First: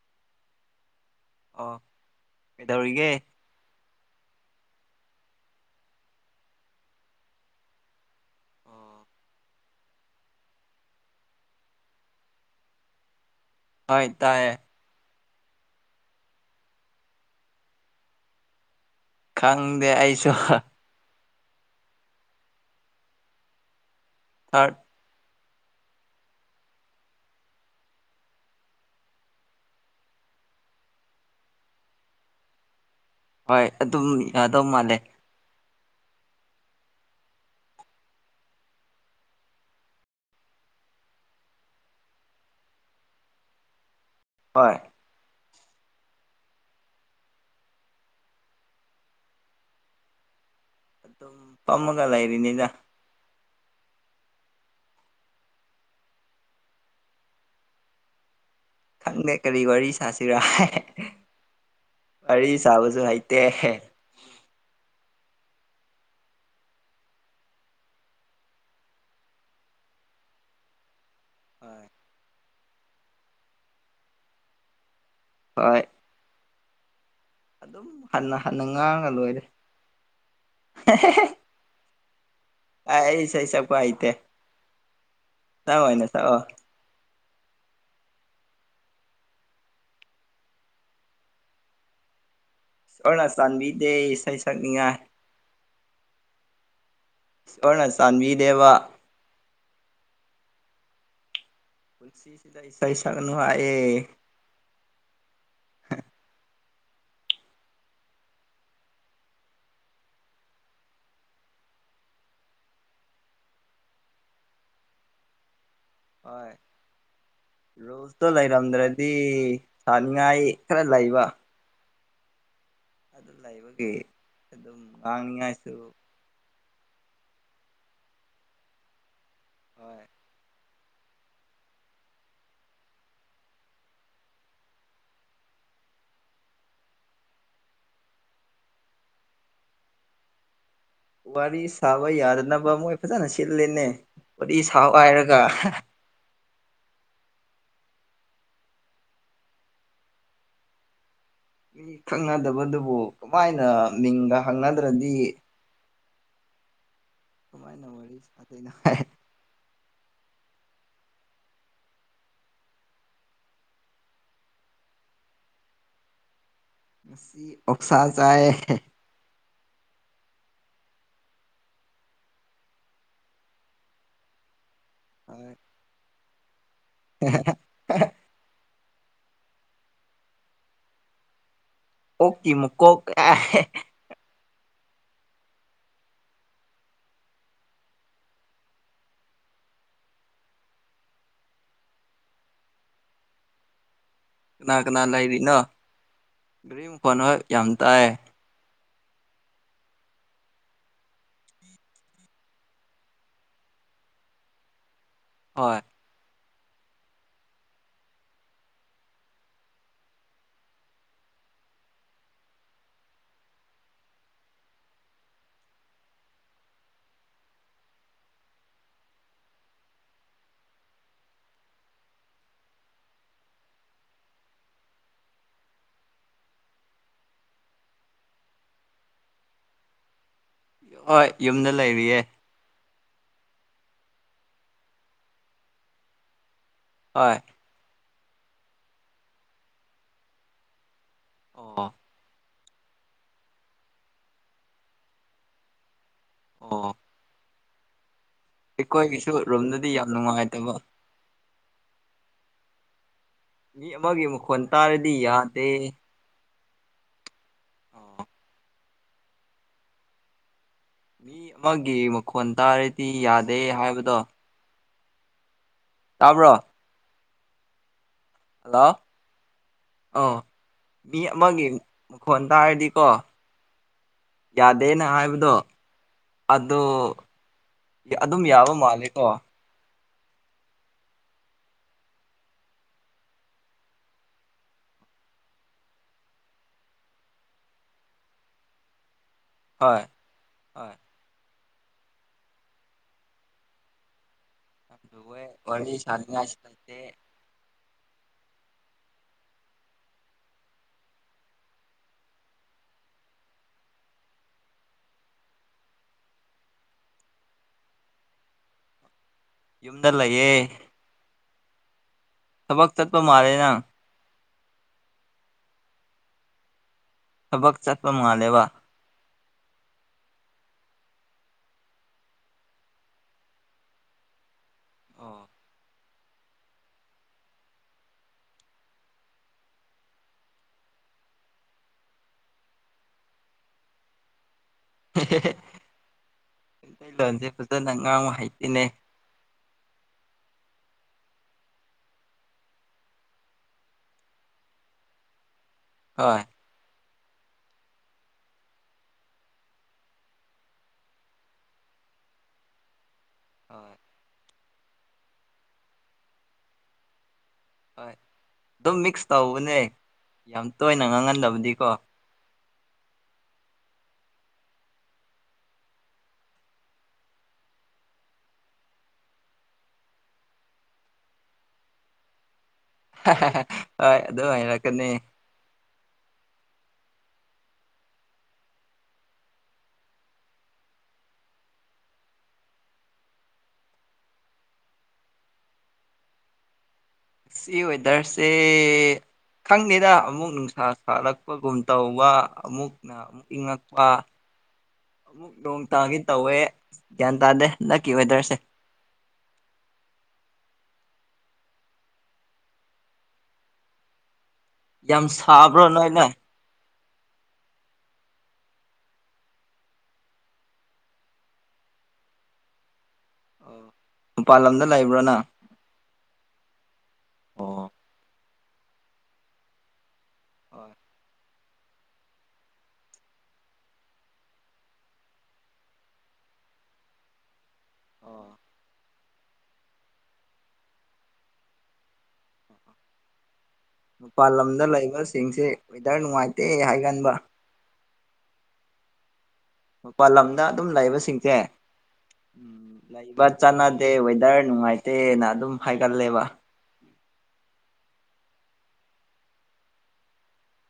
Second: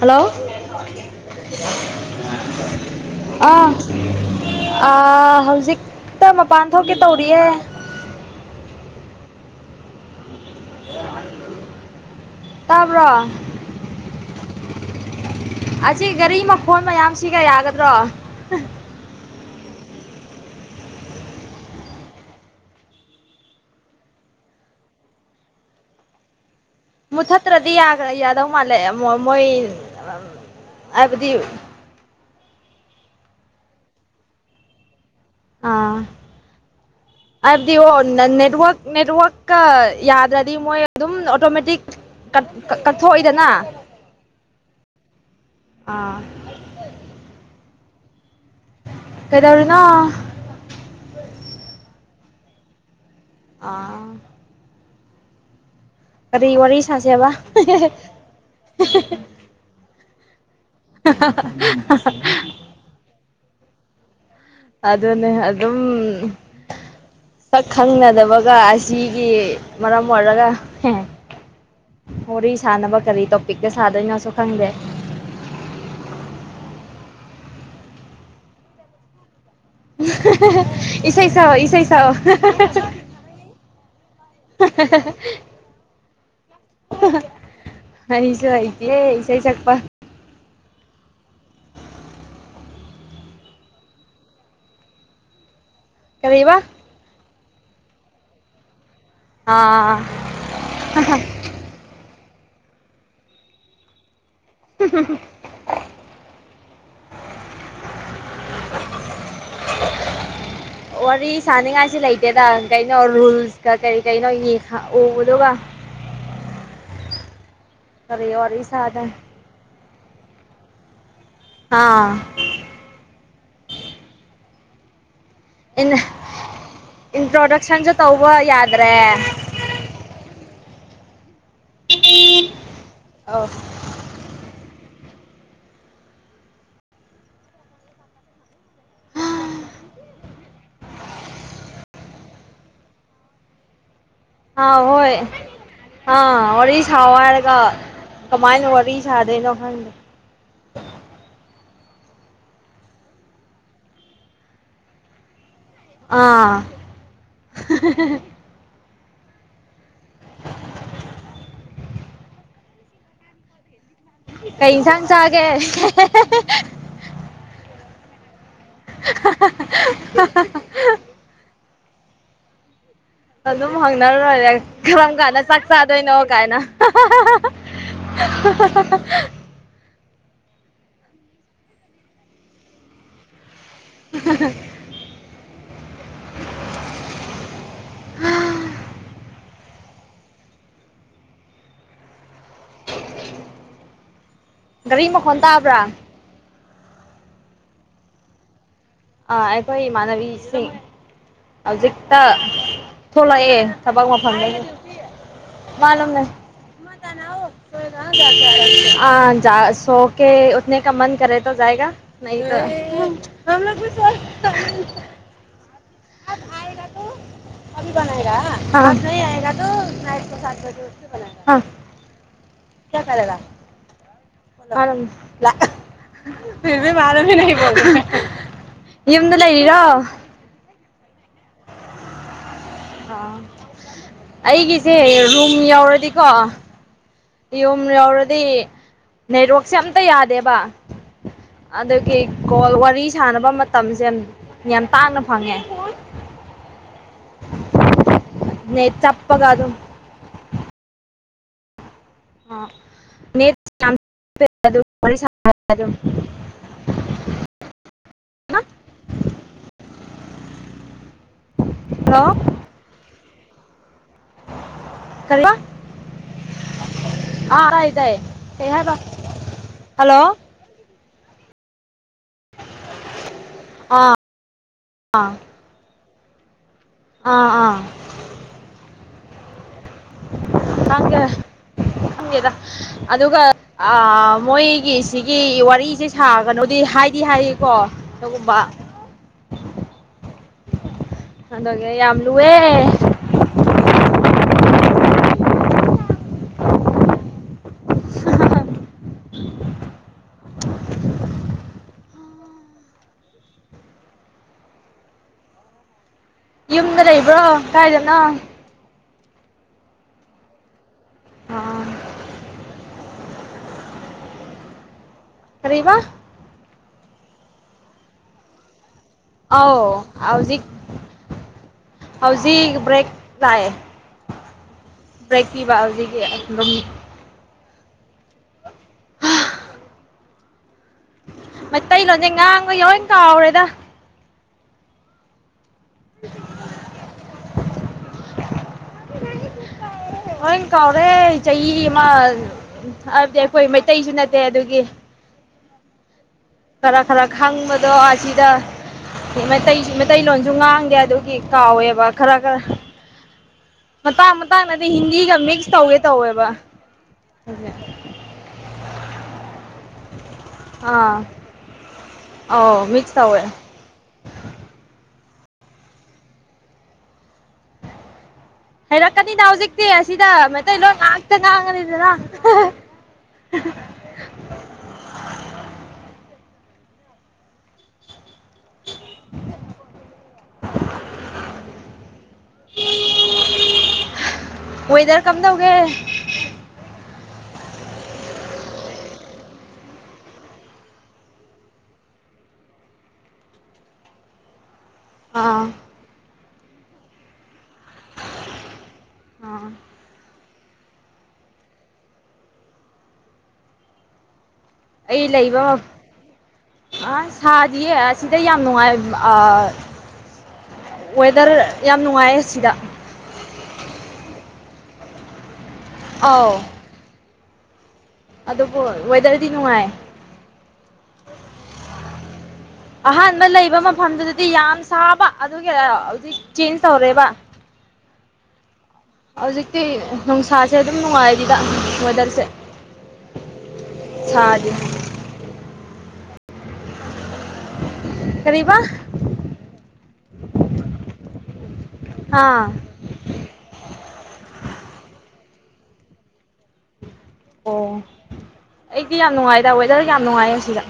Hello ꯑꯣ ꯀꯩꯗꯧꯔꯤꯒꯦ ꯑꯥ ꯍꯧꯖꯤꯛꯇ ꯃꯄꯥꯟ ꯊꯣꯛꯀꯦ ꯇꯧꯔꯤꯌꯦꯦ ꯇꯥꯕ꯭ꯔꯣ ꯍꯣꯏ ꯇꯥꯏꯌꯦ ꯑꯁꯤꯆ ꯒꯥꯔꯤ ꯃꯈꯣꯟ ꯃꯌꯥꯝ ꯁꯤꯒ ꯌꯥꯒꯗ꯭ꯔꯣ ꯈꯪꯗꯦ ꯑꯩꯁꯨ [unintelligible] ꯃꯨꯊꯠꯇ꯭ꯔꯗꯤ ꯌꯥ꯭ꯔ ꯌꯥꯗꯧ ꯃꯥꯜꯂꯦ ꯃꯣꯏ ꯍꯥꯏꯕꯗꯤ ꯍꯣꯏ ꯑꯗꯨꯝ ꯑꯗꯧ ꯃꯥꯂꯦ ꯑꯥ ꯍꯥꯏꯕꯗꯤ ꯑꯣ ꯅꯦꯠꯋꯛ ꯅꯦꯠꯋꯥꯛꯀ ꯌꯥꯗ꯭ꯔꯗꯤ ꯃꯣꯏ ꯑꯗꯨꯝ ꯑꯣꯇꯣꯃꯦꯇꯤꯛ ꯀꯠꯊꯣꯛꯏꯗꯅ ꯍꯣꯏ ꯑꯥ ꯀꯩꯗꯧꯔꯤꯅ ꯑꯗꯨꯝ ꯐꯝꯃꯒ ꯂꯩꯔꯤꯅꯦꯗ ꯑꯥ ꯀꯔꯤ ꯋꯥꯔꯤ ꯁꯥꯁꯦꯕ ꯈꯪꯗꯦ ꯀꯔꯤ ꯋꯥꯔꯤ ꯁꯥꯁꯤꯔ [unintelligible] [unintelligible] ꯑꯗꯨꯅꯦ ꯑꯗꯨꯝ ꯁꯛ ꯈꯪꯅꯗꯕꯒ ꯑꯁꯤꯒꯤ ꯃꯔꯝ ꯑꯣꯏꯔꯒ ꯍꯣꯏ ꯋꯥꯔꯤ ꯁꯥꯥꯟꯅꯕ ꯀꯔꯤ ꯇꯣꯄꯤꯛꯇ ꯁꯥꯗꯣꯏꯅꯣꯁꯨ ꯈꯪꯗꯦ ꯍꯣꯏ ꯑꯗꯨꯝ ꯍꯟꯅ ꯍꯟꯅ ꯉꯥꯡꯉ ꯂꯣꯏꯔꯦ ꯏꯁꯩ ꯁꯛꯑꯣ ꯏꯁꯩ ꯁꯛꯑꯣ ꯑꯩ ꯏꯁꯩ ꯁꯛꯄ ꯍꯩꯇꯦ ꯅꯪ ꯑꯣꯏꯅ ꯁꯛꯑꯣ ꯑꯩꯁꯨ ꯍꯥꯏꯏꯇꯦ ꯏꯁꯥꯏ ꯆꯛꯄ ꯑꯣꯅ ꯆꯥꯟꯕꯤꯗꯦ ꯏꯁꯩ ꯁꯛꯅꯤꯡꯉꯥꯏ ꯀꯔꯤꯕ ꯏꯁꯣꯔꯅ ꯆꯥꯟꯕꯤ ꯗꯦꯕ ꯑꯥ ꯏꯁꯩ ꯁꯛꯅꯨ ꯍꯥꯏꯌꯦ [unintelligible] ꯋꯥꯔꯤ ꯁꯥꯟꯅꯤꯡꯉꯥꯏꯁꯤ ꯂꯩꯇꯦꯗ ꯀꯩꯅꯣ ꯔꯨꯜꯁꯀ ꯀꯔꯤ ꯀꯩꯅꯣ ꯎꯕꯗꯒ ꯍꯣꯏ ꯔꯨꯜꯗꯣ ꯀꯔꯤ ꯋꯥꯔꯤ ꯂꯩꯔꯗ꯭ꯔꯗꯤ ꯁꯥꯗꯣꯏ ꯆꯥꯅꯤꯡꯉꯥꯏ ꯈꯔ ꯂꯩꯕ ꯑꯥ ꯑꯗꯨ ꯂꯩꯕꯒꯤ ꯑꯗꯨꯝ ꯇꯅꯤꯉꯥꯏꯁꯨ ꯏꯟ ꯏꯟꯇ꯭ꯔꯣꯗꯛꯁꯟꯁꯨ ꯇꯧꯕ ꯌꯥꯗ꯭ꯔꯦ ꯍꯣꯏ [unintelligible] ꯋꯥꯔꯤ ꯁꯥꯕ ꯌꯥꯗꯅꯕ ꯃꯣꯏ ꯐꯖꯅ ꯁꯤꯂꯦꯅꯦ ꯑ ꯍꯣꯏ ꯑ ꯋꯥꯔꯤ ꯁꯥ ꯍꯥꯏꯔꯒ ꯀꯃꯥꯏꯅ ꯋꯥꯔꯤ ꯁꯥꯗꯣꯏꯅꯣ ꯈꯪꯗꯦ ꯃꯤ ꯈꯪꯅꯗꯕꯗꯨꯕꯨ ꯀꯃꯥꯏꯅ ꯃꯤꯡꯒ ꯍꯪꯅꯗ꯭ꯔꯗꯤ ꯑꯥ ꯀꯃꯥꯏ ꯅ ꯋꯥꯔꯤ ꯋꯥꯔꯤ ꯁꯥ ꯅꯉꯥꯏ ꯀꯩ ꯊꯥꯡ ꯆꯥꯒꯦ ꯃꯁꯤꯁꯤ ꯑꯣꯞꯁꯥ ꯆꯥꯏ [unintelligible] ꯑꯜ ꯍꯪꯅꯔ ꯌꯥ ꯪꯒꯂ ꯍꯣꯏ ꯆꯥꯛ ꯆꯥꯗꯣꯏꯩꯅꯣ ꯀꯥꯏꯅ [unintelligible] ꯌꯥꯎ ꯑꯣꯀꯤ ꯃꯨ ꯀꯣ ꯑ ꯒꯥꯔꯤ ꯃꯈꯣꯟ ꯇꯥꯕ꯭ꯔꯥ ꯔꯤ ꯐꯣꯟ ꯀꯝ ꯇꯑ ꯑꯥ ꯑꯩꯈꯣꯏ ꯏꯃꯥꯟꯅꯕꯤꯁꯤꯡ ꯍꯧꯖꯤꯛꯇ ꯊꯣꯛꯂꯛꯑꯦ ꯊꯕꯛ ꯃꯐꯝꯅꯦ ꯍꯣꯏ ꯃꯥꯂꯝꯅꯦ ꯁꯣꯀꯦ ꯎꯅꯦ ꯀ ꯃꯟꯦꯒ ꯑꯥꯏ ꯁꯥ ꯀꯌꯥꯦ ꯐ ꯃꯥꯂꯣ ꯌꯨꯝꯗ ꯂꯩ ꯂꯩꯔꯤꯔꯣ ꯍꯣꯏ ꯌꯨꯝꯗ ꯂꯩꯔꯤꯌꯦꯦ ꯑ ꯑꯩꯒꯤꯁꯦ ꯔꯨꯝ ꯌꯥꯎꯔꯗꯤꯀꯣ ꯍꯣꯏ ꯌꯝꯔ ꯍꯥꯏꯗꯤ ꯅꯦꯠꯋꯥꯛꯁꯦ ꯑꯝꯇ ꯌꯥꯗꯦꯕ ꯑ ꯑꯣ ꯀꯦ ꯒꯣꯜ ꯋꯥꯔꯤ ꯁꯥꯟꯅꯕ ꯃꯇꯝꯁꯦ ꯌꯥꯝ ꯌꯥꯝ ꯇꯥꯡꯅ ꯐꯪꯉꯦ ꯑꯣ ꯅꯦꯠ ꯑꯩꯈꯣꯏꯒꯤꯁꯨ ꯆꯞꯄꯒ ꯑꯗꯨꯝ ꯔꯣꯝꯗꯗꯤ ꯌꯥꯝ ꯅꯨꯡꯉꯥꯏꯇꯕ ꯑ [inaudible] ꯃꯤ ꯍꯅ ꯑꯃꯒꯤ ꯃꯈꯣꯟ ꯇꯥꯔꯗꯤ ꯌꯥꯗꯦ ꯑꯣ ꯃꯤ ꯃꯥꯒꯤ ꯍꯜꯂꯣ ꯃꯈꯈ ꯑꯟꯇ ꯔꯦꯗꯤ ꯌꯥꯗ ꯑꯦ ꯍꯥꯏꯕꯗꯣ ꯀꯔꯤꯌꯥ ꯇꯥꯕ꯭ꯔꯣ ꯑꯔꯥꯏꯗꯦ ꯍꯜꯂꯣ ꯉ ꯍꯜꯂꯣ ꯑꯣ ꯃꯤ ꯃꯥꯒꯤ ꯃꯈꯣꯟ ꯇꯥꯔꯗꯤꯀꯣ ꯑꯥ ꯌꯥꯗꯦꯅ ꯑꯥ ꯍꯥꯏꯕꯗꯣ ꯑꯗꯨ ꯑꯥ ꯑꯥ ꯑꯗꯣ ꯑꯗꯨꯝ ꯌꯥꯕ ꯃꯥꯜꯂꯦ ꯑ ꯈꯪꯒꯦ ꯈꯪꯒꯦꯗ ꯑꯗꯨꯒ ꯃꯣꯏꯒꯤ ꯁꯤꯒꯤ ꯋꯥꯔꯤꯁꯦ ꯁꯥꯒꯅꯨꯗꯤ ꯍꯥꯏꯗꯤ ꯍꯥꯏꯌꯦꯀꯣ ꯑꯗꯨꯒꯨꯝꯕ ꯍꯣꯏ ꯍꯣꯏ ꯑꯗꯒꯦ ꯌꯥꯝ ꯌꯥꯝ ꯂꯨꯋꯦ ꯋꯦ ꯋꯥꯔꯤꯔꯗꯤ ꯁꯅ ꯌꯨꯝꯗ ꯂꯩꯕ꯭ꯔꯣ ꯀꯥꯏꯗꯅꯣ ꯌꯨꯝꯗ ꯂꯩꯌꯦ ꯑꯥ ꯊꯕꯛ ꯆꯠꯄ ꯃꯥꯜꯂꯦꯅꯪ ꯀꯔꯤꯕ ꯊꯕꯛ ꯆꯠꯄ ꯃꯉꯂꯦꯕ ꯑꯧ ꯍꯧꯖꯤꯛ ꯍꯧꯖꯤꯛ ꯕ꯭ꯔꯦꯛ ꯂꯥꯛꯑꯦ ꯑꯣ ꯕ꯭ꯔꯦꯛ ꯄꯤꯕ ꯍꯧꯖꯤꯛꯀꯤ ꯑꯗꯨꯝ ꯃꯩꯇꯩ ꯂꯣꯟꯁꯦ ꯉꯥꯡꯕ ꯂꯣꯢ ꯀꯥꯎꯔꯦꯗ ꯍꯦꯍꯦꯍꯦ ꯂꯣꯟꯁꯦ ꯐ ꯑꯗꯨ ꯅꯪ ꯉꯥꯡꯨ ꯍꯥꯏꯇꯦꯅꯦ ꯍ ꯀꯥꯎꯔꯦ ꯆꯍꯤ ꯑꯃ ꯍꯥꯏꯕꯗꯤ ꯑꯩꯈꯣꯏ ꯃꯩꯇꯩꯁꯨ ꯅꯠꯇꯦ ꯑꯗꯨꯒꯤ ꯍꯣꯏ ꯈꯔ ꯈꯔ ꯈꯪꯕꯗꯣ ꯑꯁꯤꯗ ꯃꯩꯇꯩꯂꯣꯟꯁꯨ ꯉꯥꯡꯗꯦ ꯑꯗꯨꯒꯤ ꯀꯥꯎꯋꯦꯕ ꯈꯔ ꯈꯔ ꯍꯣꯏ ꯃꯇꯥꯡ ꯃꯇꯥꯡꯅꯗꯤ ꯍꯤꯟꯗꯤꯒ ꯃꯤꯛꯁ ꯇꯧꯋꯦ ꯇꯧꯋꯦꯕ ꯍꯣꯏ ꯑꯗꯨꯝ ꯃꯤꯛꯁ ꯇꯧꯕꯅꯦ ꯌꯥꯝ ꯇꯣꯏꯅ ꯑꯥ ꯉꯥꯡꯍꯟꯗꯕꯗꯤꯀꯣ ꯑꯧ ꯃꯤꯛꯁ ꯇꯧꯋꯦ ꯍꯩꯔꯛꯀꯅꯤꯗ ꯍꯧꯖꯤꯛꯇꯤ ꯑꯁꯤꯗ ꯃꯩꯇꯩ ꯂꯣꯏ ꯉꯥꯛꯇ ꯉꯥꯡꯉꯅꯤꯗꯅ ꯍꯍꯍ ꯍꯣꯢ ꯑꯗꯨꯝ ꯍꯩꯏꯔꯀꯅꯤ ꯑꯣꯏꯋꯦꯗꯔ ꯀꯝꯗꯧꯒꯦ ꯁꯤ ꯋꯦꯗꯔꯁꯦ ꯈꯪꯗꯦꯗ ꯑꯃꯨꯛ ꯅꯨꯡꯁꯥ ꯁꯥꯠꯂꯛꯄꯒꯨꯝ ꯇꯧꯕ ꯑꯃꯨꯛꯅ ꯑꯃꯨꯛ ꯏꯪꯉꯛꯄ ꯑꯃꯨꯛ ꯑꯥ ꯅꯣꯡ ꯇꯥꯒꯤ ꯇꯧꯋꯦ ꯒ꯭ꯌꯥꯟ ꯇꯥꯗꯦ ꯅꯀꯤ ꯋꯦꯗꯔꯁꯦ ꯑꯥ ꯌꯥꯝ ꯑꯩ ꯂꯩꯕ ꯁꯥꯕ꯭ꯔꯣ ꯅꯣꯏꯅꯦ ꯑ ꯁꯥꯗꯤꯌꯦ ꯑꯁꯤꯗ ꯌꯥꯝ ꯅꯨꯡꯉꯥꯏ ꯋꯦꯗꯔ ꯌꯥꯝ ꯅꯨꯡꯉꯥꯏꯌꯦ ꯑꯁꯤꯗ ꯑꯣ ꯃꯄꯥꯟ ꯂꯝꯗ ꯂꯩꯕ꯭ꯔꯥꯅ ꯑꯥꯎ ꯑꯗꯨꯕꯨ ꯋꯦꯗꯔꯗꯤ ꯅꯨꯡꯉꯥꯏ ꯍꯣꯏ ꯑꯍꯥꯟꯕ ꯂꯩꯕ ꯃꯐꯝꯗꯨꯗꯗꯤ ꯌꯥꯝ ꯁꯥꯕ ꯑꯗꯨꯒꯤ ꯑꯗꯨ ꯆꯦꯟꯖ ꯇꯧꯔꯦꯕ ꯑꯣ ꯍꯧꯖꯤꯛꯇꯤ ꯅꯨꯡꯁꯥꯁꯦ ꯑꯗꯨꯝ ꯅꯨꯡꯉꯥꯏꯔꯤꯗ ꯃꯣꯗꯦꯜꯁꯦ ꯃꯄꯥꯥꯟ ꯂꯝꯗ ꯂꯩꯕꯁꯤꯡꯁꯦ ꯗ ꯅꯨꯡꯉꯥꯏꯇꯦ ꯍꯥꯏꯒꯟꯕ ꯀꯔꯤꯕ ꯃꯄꯥꯜ ꯂꯝꯗ ꯑꯗꯨꯝ ꯂꯩꯕꯁꯤꯡꯁꯦ ꯎꯝ ꯑꯥ ꯂꯩꯕ ꯆꯥꯟꯅꯗꯦ ꯋꯦꯗꯔ ꯅꯨꯡꯉꯥꯏꯇꯦꯅ ꯑꯗꯨꯝ꯫ ꯍꯥꯏꯒꯜꯂꯦꯕ꯫ ꯑꯣ ꯑꯩꯗꯤ ꯌꯥꯝ ꯅꯨꯡꯉꯥꯏꯗ ꯋꯦꯗꯔ ꯌꯥꯝ ꯅꯨꯡꯉꯥꯏꯌꯦ ꯁꯤꯗ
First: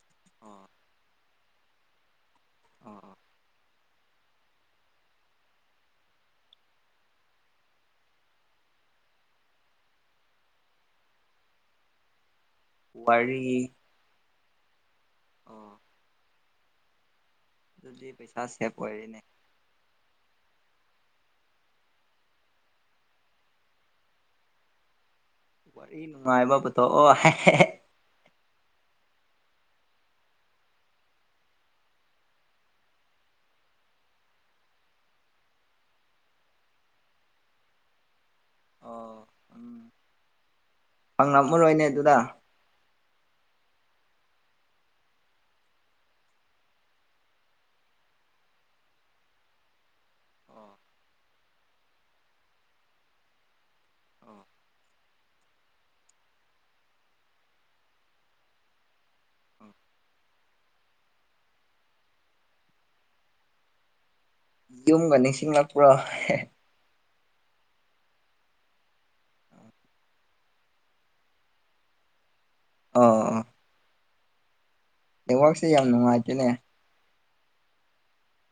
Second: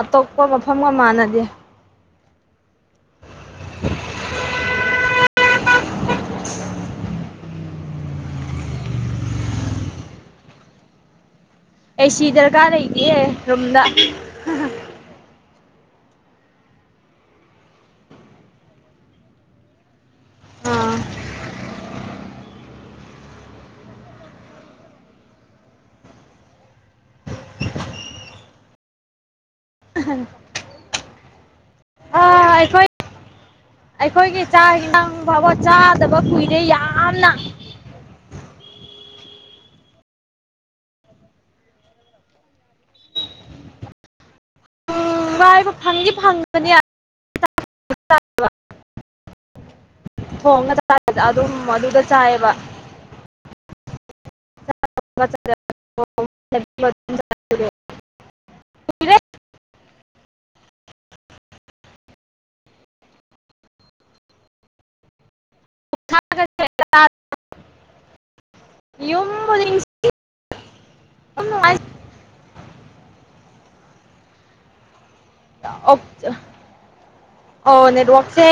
ꯑꯇꯣꯞꯄ ꯃꯐꯝꯒ ꯃꯥꯟꯅꯗꯦ꯫ ꯑꯥ [inaudible] ꯑꯦꯁꯤꯗꯔ꯫ ꯀꯥ ꯂꯩꯇꯦ ꯋꯥꯔꯤ ꯔꯨꯝꯗ꯫ ꯍ ꯍ꯫ ꯑꯣ꯫ ꯑꯗꯨꯗꯤ ꯄꯩꯁꯥ ꯁꯦꯞ ꯑꯣꯏꯔꯦꯅꯦ꯫ ꯑ꯫ ꯋꯥꯔꯤ ꯅꯨꯡꯉꯥꯏꯕ ꯄꯨꯇꯣꯛꯑꯣ ꯍꯦ ꯍꯦ꯫ [unintelligible] ꯑꯩꯈꯣꯏ ꯑꯩꯈꯣꯏꯒꯤ ꯆꯥꯛ ꯍꯦꯟꯁꯥꯡ ꯐꯥꯎꯕ ꯆꯥꯗꯕ ꯀꯨꯏꯔꯦ ꯌꯥꯝꯅ꯫ ꯐꯪꯉꯛꯃꯔꯣꯏꯅꯦ ꯑꯗꯨꯗ꯫ ꯎꯝ ꯋꯥꯏꯕ ꯐꯪꯗꯤ ꯐꯪꯕꯅꯦ [inaudible] ꯑꯣ ꯊꯣꯡꯉ [unintelligible] ꯑꯗꯨꯝ ꯑꯗꯨꯗ ꯆꯥꯏꯑꯦꯕ꯫ ꯑꯣ ꯑꯣ [inaudible] ꯌꯨꯝꯒ ꯅꯤꯡꯁꯤꯡꯂꯛꯄ꯭ꯔꯣ꯫ ꯀꯨꯏꯔꯦ ꯌꯨꯝꯕꯨꯗꯤ [inaudible] [unintelligible] ꯑꯣ ꯑꯣ꯫ ꯅꯦꯋꯥꯛꯁꯦ ꯌꯥꯝ ꯅꯨꯡꯉꯥꯏꯇꯦꯅꯦ꯫ ꯑꯣ ꯅꯦꯠꯋꯛꯁꯦ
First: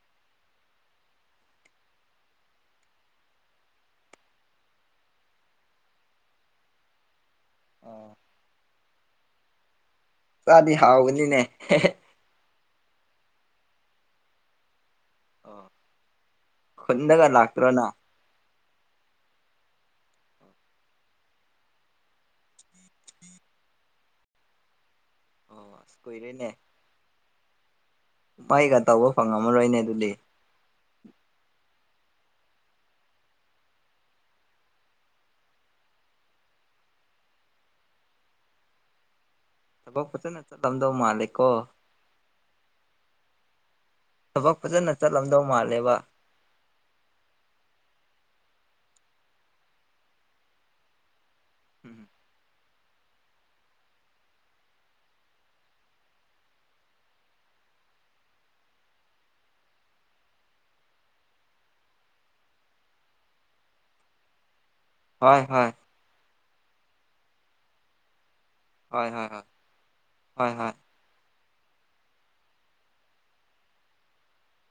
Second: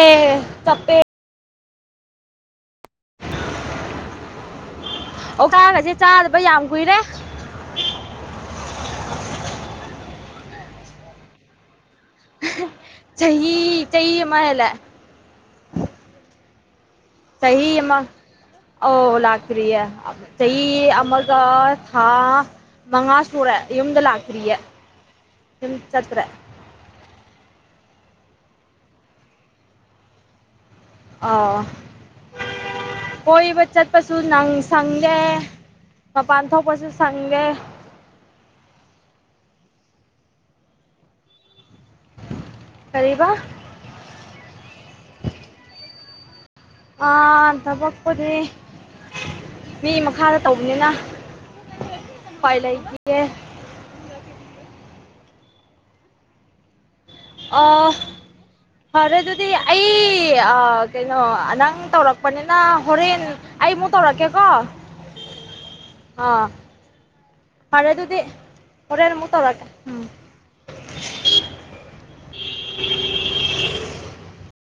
ꯆꯞꯄꯦ꯫ ꯑꯣꯁꯥꯒꯁꯦ ꯆꯥꯗꯕ ꯌꯥꯝ ꯀꯨꯏꯔꯦ꯫ ꯑꯣ ꯆꯥꯗꯤ ꯍꯥꯎꯅꯤꯅꯦ ꯍꯦ ꯍꯦ꯫ ꯆꯍꯤ ꯆꯍꯤ ꯑꯃ ꯍꯦꯜꯂꯦ꯫ ꯑꯣ꯫ ꯈꯨꯟꯗꯒ ꯂꯥꯛꯇ꯭ꯔꯣ ꯅ꯫ ꯑꯣ ꯂꯥꯛꯇ꯭ꯔꯤꯌꯦ ꯆꯍꯤ ꯑꯃꯒ ꯊꯥ ꯃꯉꯥ ꯁꯨꯔꯦ ꯌꯨꯝꯗ ꯂꯥꯛꯇ꯭ꯔꯤꯌꯦ꯫ ꯑꯣ [unintelligible] ꯑꯁ ꯆꯠꯇ꯭ꯔꯦ꯫ ꯚꯥꯏꯒ ꯇꯧꯕ ꯐꯪꯉꯝꯃꯔꯣꯏꯅꯦ ꯑꯗꯨꯗꯤ꯫ ꯑꯣ ꯀꯣꯏꯕ ꯆꯠꯄꯁꯨ ꯅꯪ ꯁꯪꯗꯦ ꯃꯄꯥꯟ ꯊꯣꯛꯄꯁꯨ ꯁꯪꯗꯦ꯫ ꯐꯖꯅ ꯆꯠꯂꯝꯗꯧ ꯃꯥꯜꯂꯦꯀꯣ꯫ ꯀꯔꯤꯕ꯫ ꯊꯕꯛ ꯐꯖꯅ ꯆꯠꯂꯝꯗꯧ ꯃꯥꯜꯂꯦꯕ ꯑꯥ ꯊꯕꯛꯄꯨꯗꯤ ꯃꯤ ꯃꯈꯥꯗ ꯇꯧꯕꯅꯤꯅ꯫ [inaudible] ꯄꯥꯏ ꯂꯩꯇꯤꯌꯦ꯫ ꯑꯣ ꯐꯔꯦ ꯑꯗꯨꯗꯤ ꯑꯩ ꯑ ꯀꯩꯅꯣ ꯅꯪ ꯇꯧꯔꯛꯄꯅꯤꯅ ꯍꯣꯔꯦꯟ ꯑꯩꯃꯨꯛ ꯇꯧꯔꯛꯀꯦꯀꯣ꯫ ꯍꯣꯏ ꯍꯣꯏ꯫ ꯑꯥ ꯐꯔꯦ ꯑꯗꯨꯗꯤ꯫ ꯍꯣꯏ ꯍꯣꯔꯦꯟ ꯍꯣꯏ ꯑꯃꯨꯛ ꯍꯣꯏ ꯇꯧꯔꯛꯀꯦ ꯎꯝ꯫ ꯍꯣꯏ ꯍꯣꯏ [inaudible]